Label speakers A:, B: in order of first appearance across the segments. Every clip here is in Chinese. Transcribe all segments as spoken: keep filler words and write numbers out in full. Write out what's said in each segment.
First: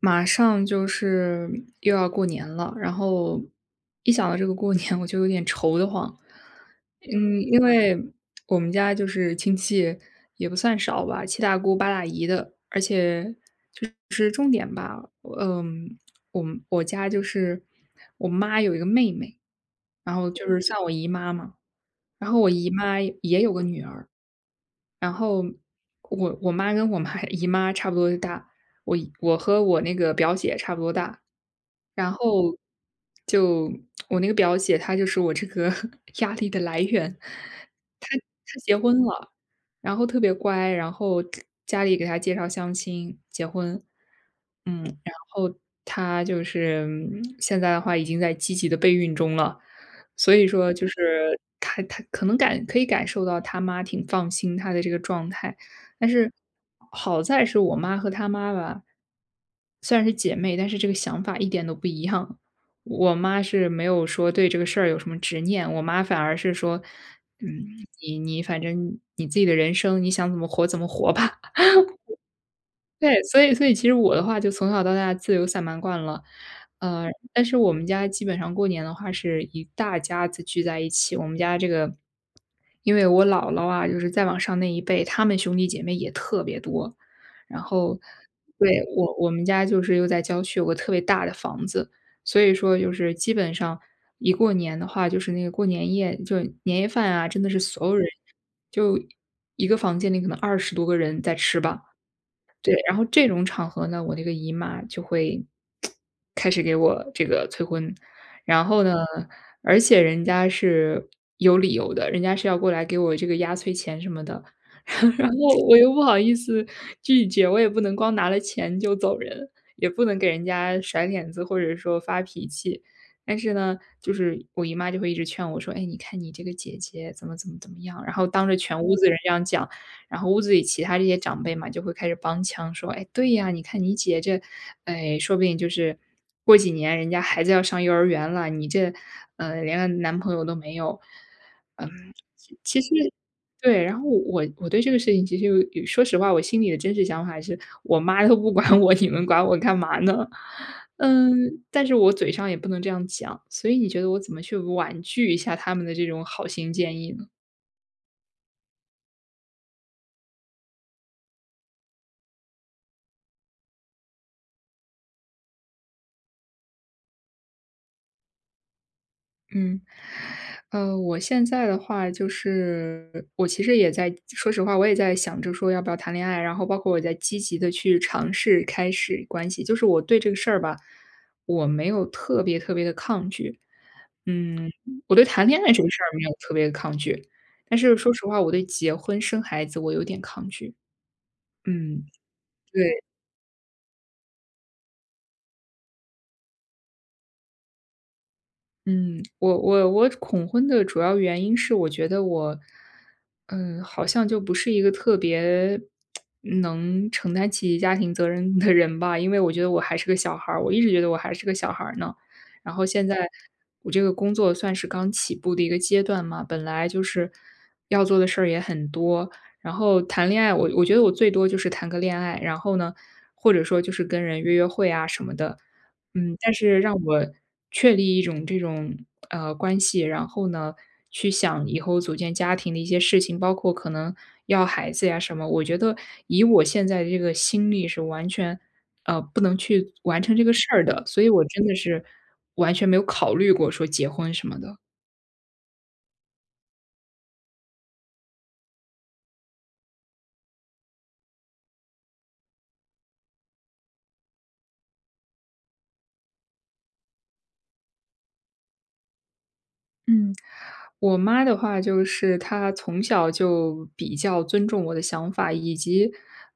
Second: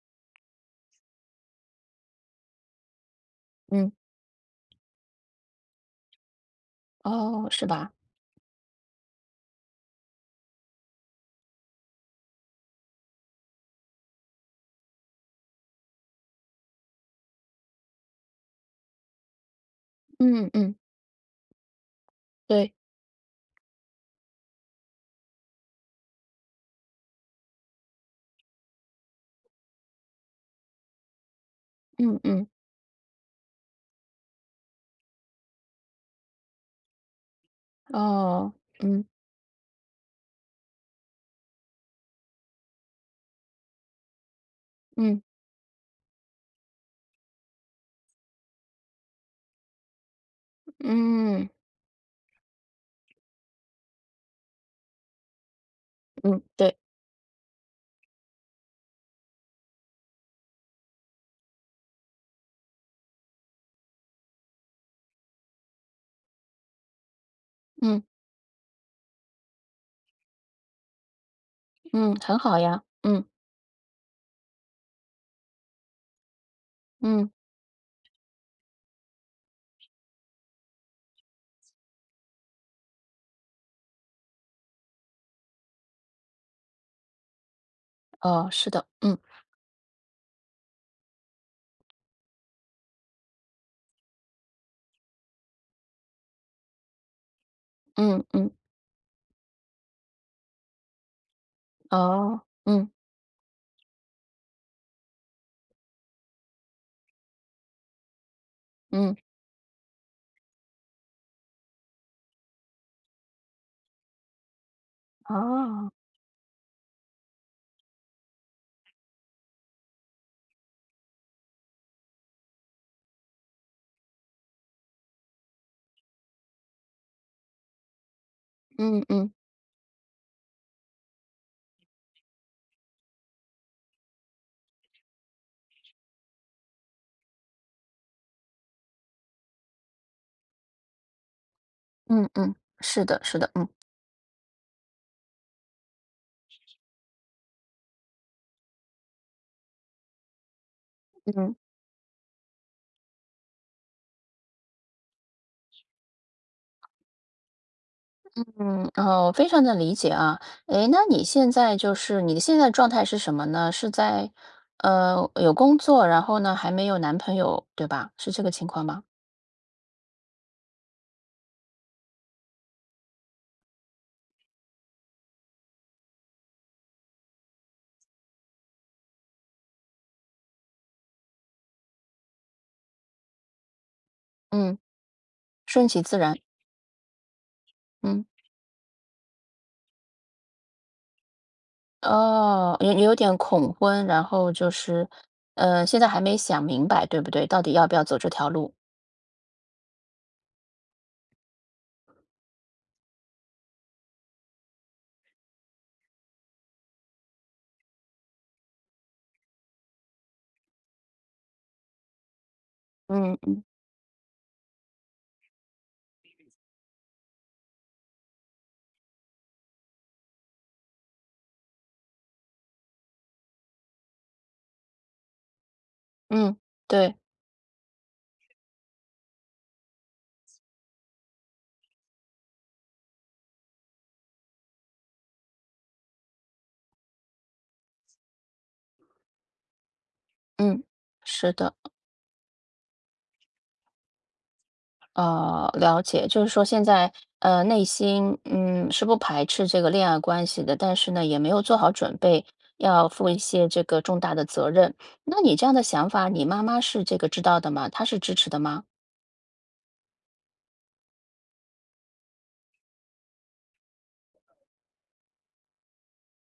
A: 马上就是又要过年了，然后
B: 嗯。
A: 一想到这个过年，我就有点愁得慌。嗯，
B: 哦，
A: 因
B: 是吧？
A: 为我们家就是亲戚也不算少吧，七大姑八大姨的，而且就是重点吧，嗯，呃我们我家就是我妈有一个妹妹，然后就
B: 嗯
A: 是
B: 嗯。
A: 算我姨妈嘛，然后我姨
B: 对。
A: 妈也有个女儿，然后我我妈跟我妈 姨妈差不多大，我一我和我那个表姐差不多大，然
B: 嗯嗯。
A: 后就我那个表姐她就是我这个 压力的来源，她
B: 哦。
A: 她结婚
B: 嗯
A: 了，然后特别乖，然后家里给她介绍相亲结婚，嗯，然
B: 嗯
A: 后她就是嗯现在的话已经在积极的备孕中了，所以说就是
B: 嗯
A: 她她可能感可以感受到她妈挺放心她的这个状态。但是
B: 嗯。对。
A: 好在是我妈和她妈吧，虽然是姐妹，但是这个想法一点都不一样。我妈是没有说对这个事儿有什么执念，我妈反而是说，嗯，
B: 嗯
A: 你你反正你自己的人生，你想怎么活怎么活吧。
B: 嗯，很好呀。
A: 对，
B: 嗯
A: 所以所以其实我的话就从小到大自由散漫惯了，呃，
B: 嗯，
A: 但是我们家基本上过年的话是一大家子聚在一起。我们家这个，因为我姥姥啊，就是再往上那一辈，他们兄弟姐妹也特别多。然后，
B: 哦，是
A: 对，
B: 的。
A: 我
B: 嗯
A: 我们家就是又在郊区有个特别大的房子，所以说就是基本上一过年的话，就是那个过年夜，就年夜饭啊，真的是所有人
B: 嗯嗯。
A: 就一个房间里可能二十多个人在吃吧。
B: 哦。
A: 对，
B: 嗯
A: 然后这种场合呢，我那个姨妈就会开始给我这个催婚。然后呢，
B: 嗯。
A: 而且人家是有理由的，人家是要过来给我这个压岁钱什么的。然后我
B: 哦。
A: 又不好意思拒绝，我也不能光拿了钱就走人，也不能给人家甩脸子或者说发脾气。但是呢，就是我姨妈就会一直劝我说：“哎，你看你这个姐姐怎么怎么怎么样。”然后当着全屋
B: 嗯
A: 子人这
B: 嗯
A: 样讲，然后屋子里其他这些长辈嘛，就会开始帮腔说：“哎，对呀，你看你姐这，哎，说不定就是过几年人家孩子要上幼儿园了，你这，呃，连个男朋友都没有。”嗯，
B: 嗯嗯，
A: 其其实
B: 是的，是的。嗯
A: 对，然后我我对这个事情其实有有说实话，我心里的真实想法是：“我妈都不管我，你们管我干嘛呢？”
B: 嗯
A: 嗯，但是我嘴上也不能这样讲，所以你觉得我怎么去婉拒一下他们的这种好心建议呢？
B: 嗯。哦，非常的理解啊。诶，那你现在就是你的现在状态是什么呢？是在呃有工作，然后呢还没有男朋友，对吧？是这个情况吗？
A: 嗯，呃，我现在的话就是我其实也在说实话，我也在想着说要不要谈恋爱，然后包括我在积极的去尝试开始关系。就是我对这个事儿吧，我没有特别特别的抗拒。嗯，
B: 嗯，
A: 我对谈恋爱这
B: 顺
A: 个事
B: 其
A: 儿
B: 自
A: 没有
B: 然。
A: 特别的抗拒，但是说
B: 嗯。
A: 实话，我对结婚生孩子我有点抗拒。嗯，
B: 哦，
A: 对。
B: 有有点恐婚，然后就是，呃，现在还没想明白，对不对？到底要不要走这条路？
A: 嗯，我我我恐婚的主要原因是我觉得我，嗯，好像就不是一个特别能承担起家庭责任的人吧，因为我觉得我还是个小孩儿，我一直觉得我还是个小孩儿呢。然后现在
B: 嗯嗯
A: 我这个工作算是刚起步的一个阶段嘛，本来就是要做的事儿也很多，然后谈恋爱，我我觉得我最多就是谈个恋爱，然后呢，或者说就是跟人约约会啊什么的。嗯，但
B: 嗯。
A: 是让
B: 对。
A: 我确立一种这种呃关系，然后呢，去想以后组建家庭的一些事情，包括可能要孩子呀什么，我觉得以我现在的这个心力是完全呃不能去完成这个事
B: 嗯，
A: 儿的，所以我
B: 是
A: 真
B: 的。
A: 的是完全没有考虑过说结婚什么的。
B: 呃，了解。就是说现在，呃，内心，嗯，是不排斥这个恋爱关系的，但是呢，也没有做好准备，要负一些这个重大的责任。那你这样的想法，你妈妈是这个知道的吗？她是支持的吗？
A: 嗯。我妈的话就是她从小就比较尊重我的想法，以及，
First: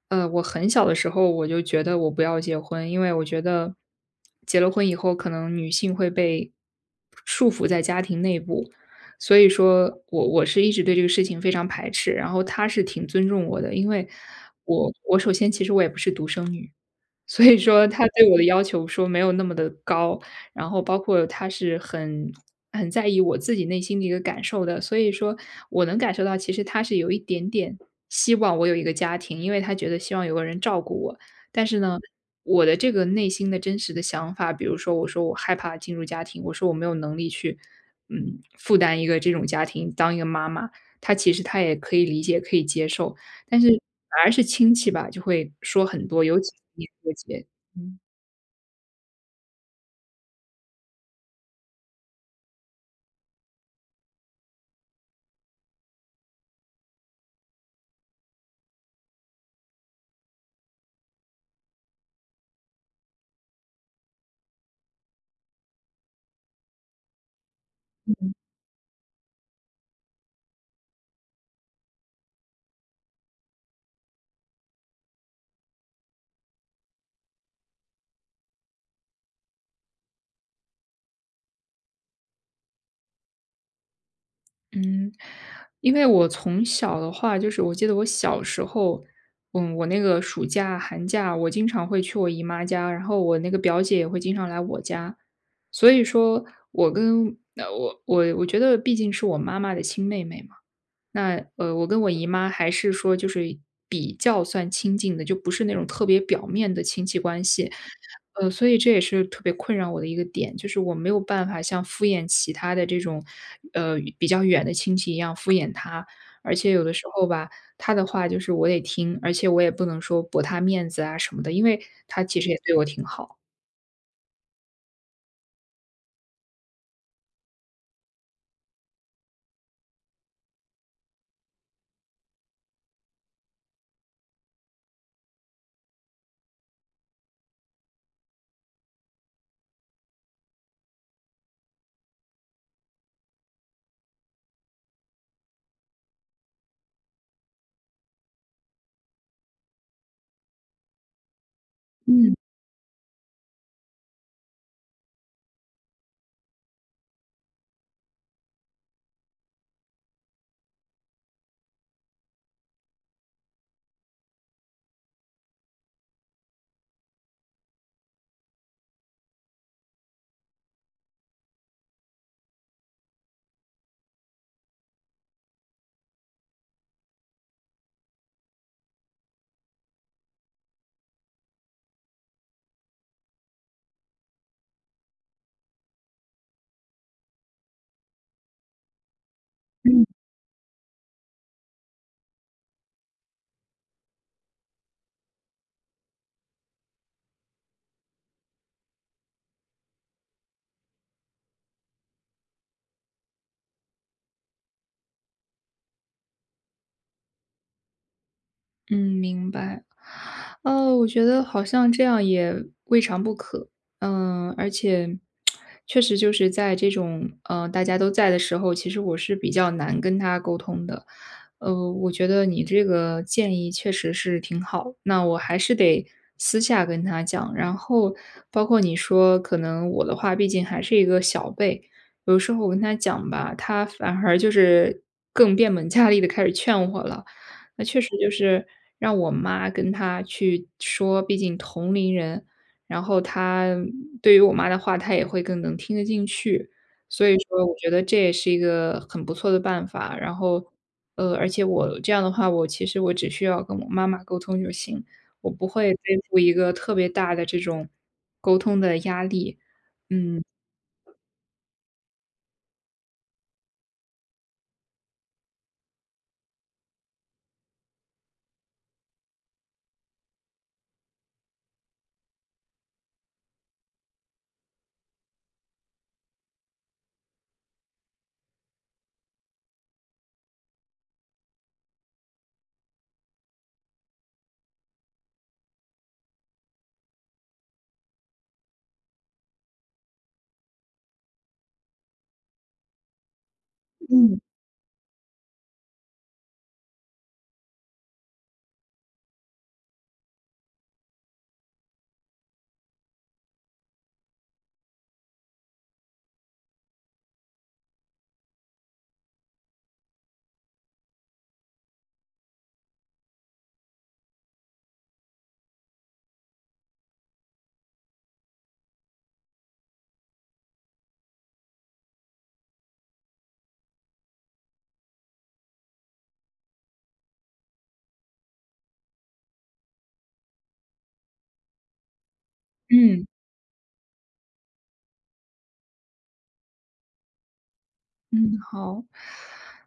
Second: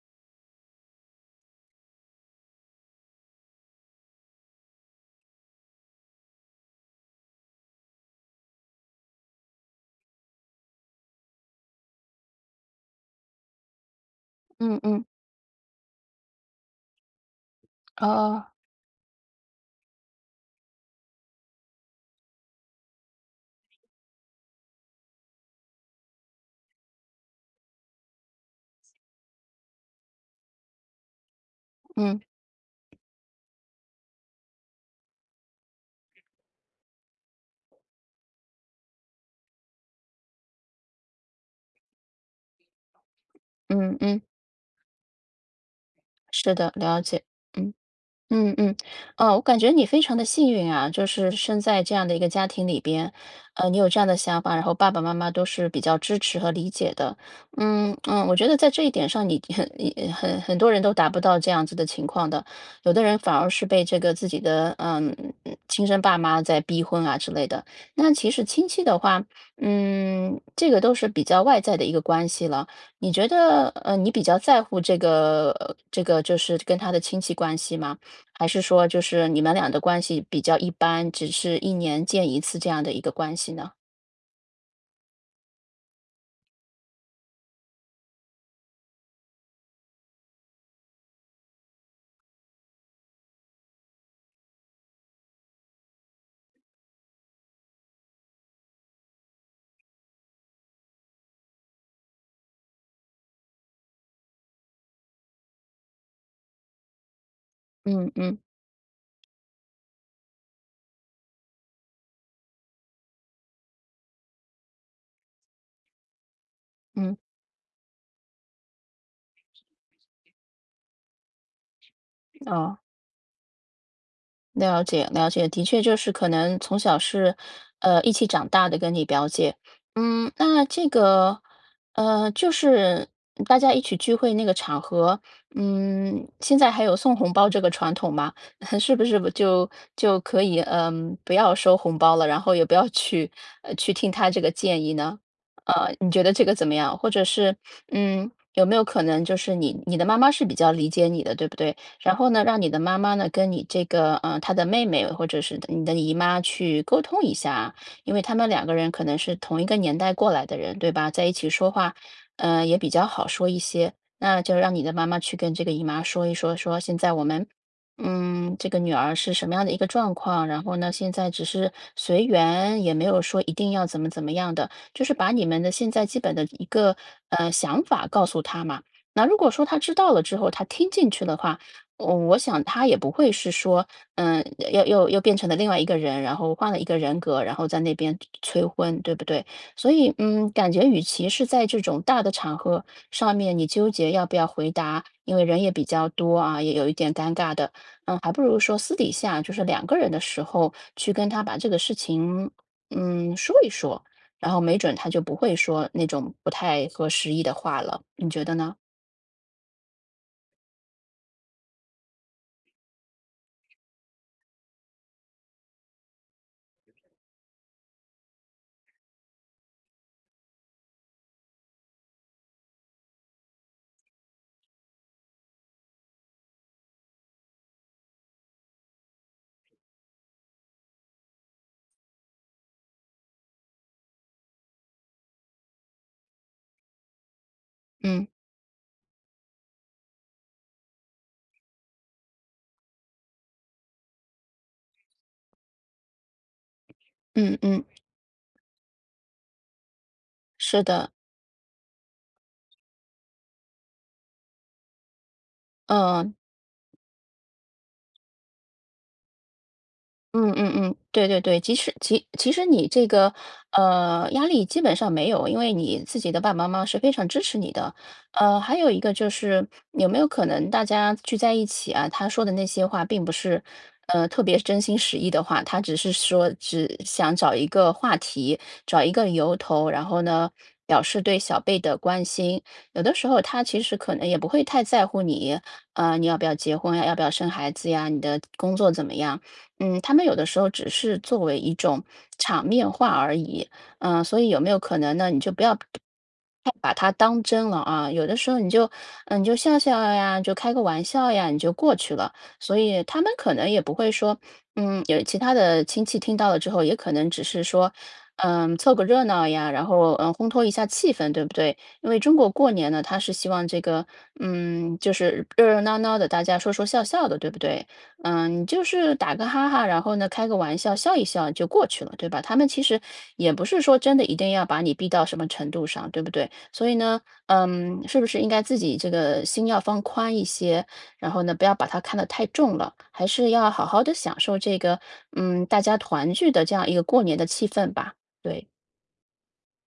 A: 呃，我很小的时候我就觉得我不要结婚，因为我觉得结了婚以后，可能女性会被束缚在家庭内部，所以说我我是一直对这个事情非常排斥，然后她是挺尊重我的，因为
B: 嗯
A: 我
B: 嗯。
A: 我首先其实我也不是独生女，所以说他对我
B: 哦。
A: 的要求说没有那么的高，然后包括他是很很在意我自己内心的一个感受的。所以说我能感受到，其实他是有一点点希望我有一个家庭，因为他觉得希望有个人照顾我。但是呢，
B: 嗯
A: 我的这个内心的真实的想法，比如说我说我害怕进入家庭，我说我没有能力去，嗯，负担一个这种家庭，当一个妈妈，他其实他也可以理解、可以接受。但是
B: 嗯嗯，
A: 反而是亲戚吧，就会说很多，尤其
B: 是
A: 是
B: 的，
A: 年
B: 了
A: 过
B: 解。
A: 节。
B: 嗯。
A: 嗯。
B: 嗯嗯，呃，我感觉你非常的幸运啊，就是生在这样的一个家庭里边，呃，你有这样的想法，然后爸爸妈妈都是比较支持和理解的。嗯嗯，我觉得在这一点上你，很你很很多人都达不到这样子的情况的，有的人反而是被这个自己的嗯亲生爸妈在逼婚啊之类的。那其实亲戚的话，嗯，这个都是比较外在的一个关系了。你觉得，呃，你比较在乎这个，呃这个就是跟他的亲戚关系吗？还是说就是你们俩的关系比较一般，只是一年见一次这样的一个关系呢？
A: 嗯，因为我从小的话，就是我记得我小时候，嗯，我那个暑假、寒假，我经常会去我姨妈家，然后我那个表姐也会经常来我家。所以说我跟呃，我我我觉得毕竟是我妈妈的亲妹妹嘛，那呃，我跟我姨妈还是说就是比较算亲近的，就不是那种特别表面的亲戚关系。
B: 嗯嗯
A: 呃，所以这也是特别困扰我的一个点，就是我没有办法像敷衍其他的这种，呃，比较远的亲戚一样敷衍他。而且有的时
B: 嗯。
A: 候吧，他的话就是我得听，而且我也不能说驳他面子啊什么的，因为他其实也对
B: 哦。
A: 我挺好。
B: 了解，了解，的确就是可能从小是，呃，一起长大的，跟你表姐。嗯，那这个，呃，就是大家一起聚会那个场合，嗯，现在还有送红包这个传统吗？是不是不就就可以，嗯，不要收红包了，然后也不要去，呃，去听他这个建议呢？呃，你觉得这个怎么样？或者是，嗯，有没有可能就是你你的妈妈是比较理解你的，对不对？然后
A: 嗯。
B: 呢，让你的妈妈呢跟你这个呃她的妹妹或者是你的姨妈去沟通一下，因为他们两个人可能是同一个年代过来的人，对吧？在一起说话，呃也比较好说一些。那就让你的妈妈去跟这个姨妈说一说，说现在我们，嗯，这个女儿是什么样的一个状况，然后呢，现在只是随缘，也没有说一定要怎么怎么样的，就是把你们的现在基本的一个呃想法告诉她嘛。那如果说她知道了之后，她听进去的话，我我想他也不会是说，嗯，又又又变成了另外一个人，然后换了一个人格，然后在那边催婚，对不对？所
A: 嗯。
B: 以，嗯，感觉与其是在这种大的场合上面，你纠结要不要回答，因为人也比较多啊，也有一点尴尬的，嗯，还不如说私底下，就是两个人的时候去跟他把这个事情，嗯，说一说，然后没准他就不会说那种不太合时宜的话了，你觉得呢？
A: 嗯，明白。呃，我觉得好像这样也未尝不可。嗯，而且确实就是在这种呃大家都在的时候，其实我是比较难跟他沟通的。呃，我觉得你这个建议确实是挺好，那我还是得私下跟他讲。然后包括你说，可能我的话毕竟还是一个小辈，有时候我跟他讲吧，他反而就是更变本加厉的开始劝我了。那确实
B: 嗯
A: 就是让我妈跟她去说，毕竟同龄人，然后她对于我妈的话，她也会更能听得进去。所以
B: 嗯
A: 说我
B: 嗯，
A: 觉得这也是一个很不错的办法，然后，
B: 是的。
A: 呃，而且我这样的话，我其实我只需要跟我妈妈沟通就行，我不会背
B: 嗯。
A: 负一个特别大的这种沟通的压力。嗯
B: 嗯嗯嗯，对对对，其实其其实你这个呃压力基本上没有，因为你自己的爸爸妈妈是非常支持你的。呃，还有一个就是有没有可能大家聚在一起啊，他说的那些话并不是呃特别真心实意的话，他只是说只想找一个话题，找一个由头，然后呢表示对小辈的关心。有的时候他其实可能也不会太在乎你，呃，你要不要结婚呀，要不要生孩子呀，你的工作怎么样。嗯，他们有的时候只是作为一种场面话而已。嗯，所以有没有可能呢？你就不要把它当真了啊，有的时候你就，嗯，你就笑笑呀，就开个玩笑呀，你就过去了。所以他们可能也不会说，嗯，有其他的亲戚听到了之后，也可能只是说，嗯，凑个热闹呀，然后嗯，烘托一下气氛，对不对？因为中国过年呢，他是希望这个，嗯，就是热热闹闹的，大家说说笑笑的，对不对？嗯，你就是打个哈哈，然后呢，开个玩笑，笑一笑就过去了，对吧？他们其实也不是说真的一定要把你逼到什么程度上，对不对？所以呢，嗯，是不是应该自己这个心要放宽一些，然后呢，不要把它看得太重了，
A: 嗯。
B: 还是要好好的享受这个，嗯，大家团聚的这样一个过年的气氛吧。
A: 嗯，
B: 对。
A: 好。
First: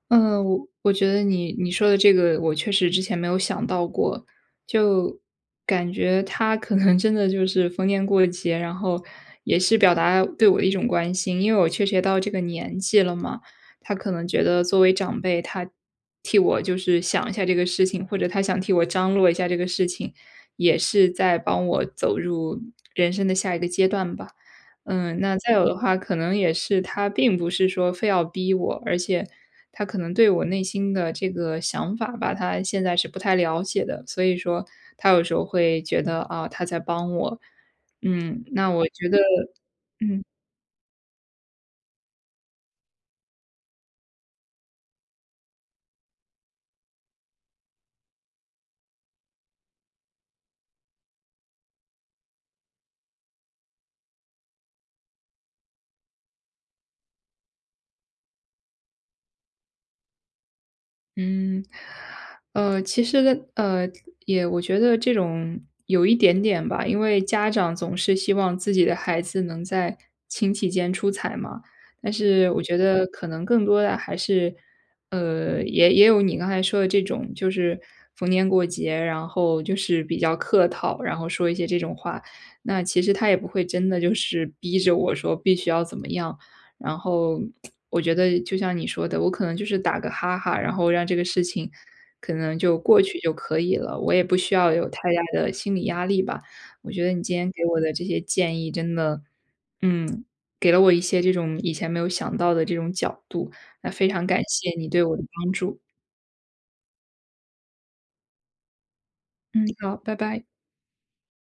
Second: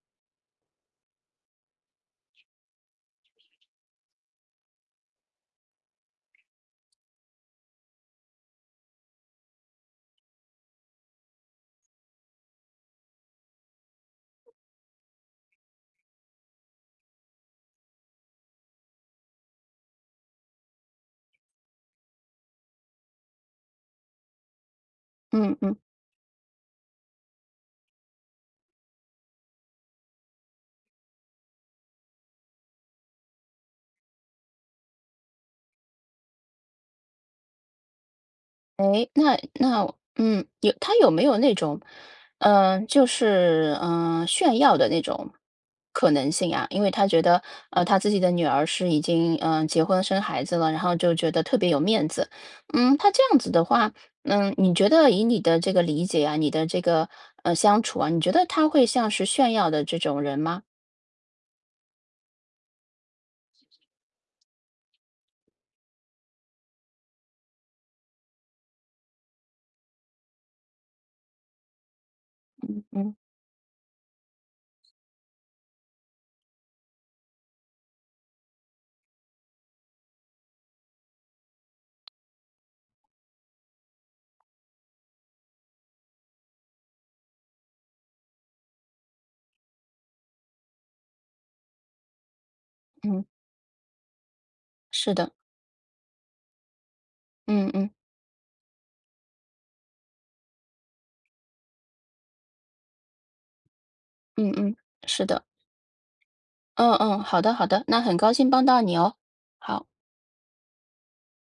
A: 嗯，我我觉得你你说的这个，我确实之前没有想到过，就感觉他可能真的就是逢年过节，然后也是表达对我的一种关心，因为我确实也到这个年纪了嘛，他可能觉得作为长辈，他替我就是想一下这个事情，或者他想替我张罗一下这个事情，也是在帮我走入人生的下一个阶段吧。嗯，那再
B: 嗯
A: 有
B: 嗯。
A: 的话，可能也是他并不是说非要逼我，而且他可能对我内心的这个想法吧，他现在是不太了解的，所以说他有时候会觉得啊，他在帮我。嗯，那我
B: 哎，
A: 觉得
B: 那那
A: 嗯。
B: 嗯，有他有没有那种，嗯，就是，嗯呃炫耀的那种可能性啊？因为他觉得，呃，他自己的女儿是已经，嗯呃结婚生孩子了，然后就觉得特别有面子。嗯，他这样子的话，嗯，你觉得以你的这个理解啊，你的这个，呃，相处啊，你觉得他会像是炫耀的这种人吗？
A: 嗯，呃，其实，呃，也我觉得这种有一点点吧，因为家长总是希望自己的孩子能在亲戚间出彩嘛。但是我觉
B: 嗯
A: 得
B: 嗯
A: 可能更多的还是，呃，也也有你刚才说的这种，就是逢年过节，然后就是比较客套，然后说一些这种话。那其实他也不会真的就是逼着我说必须要怎么样，然后我觉得就像你说的，我可能就是打个哈哈，然后让这个事情可能就过去
B: 嗯，
A: 就可以了，我也不需要有太
B: 是
A: 大
B: 的。
A: 的心理压力吧。我觉得你今天给
B: 嗯
A: 我
B: 嗯
A: 的这些建议真的，嗯，给了我一些这种以前没有想到的这种角度，那非常感
B: 嗯
A: 谢
B: 嗯，
A: 你对我的
B: 是的。
A: 帮助。
B: 嗯嗯，好的好的，那很高兴帮到你哦。
A: 嗯，
B: 好。
A: 好，拜拜。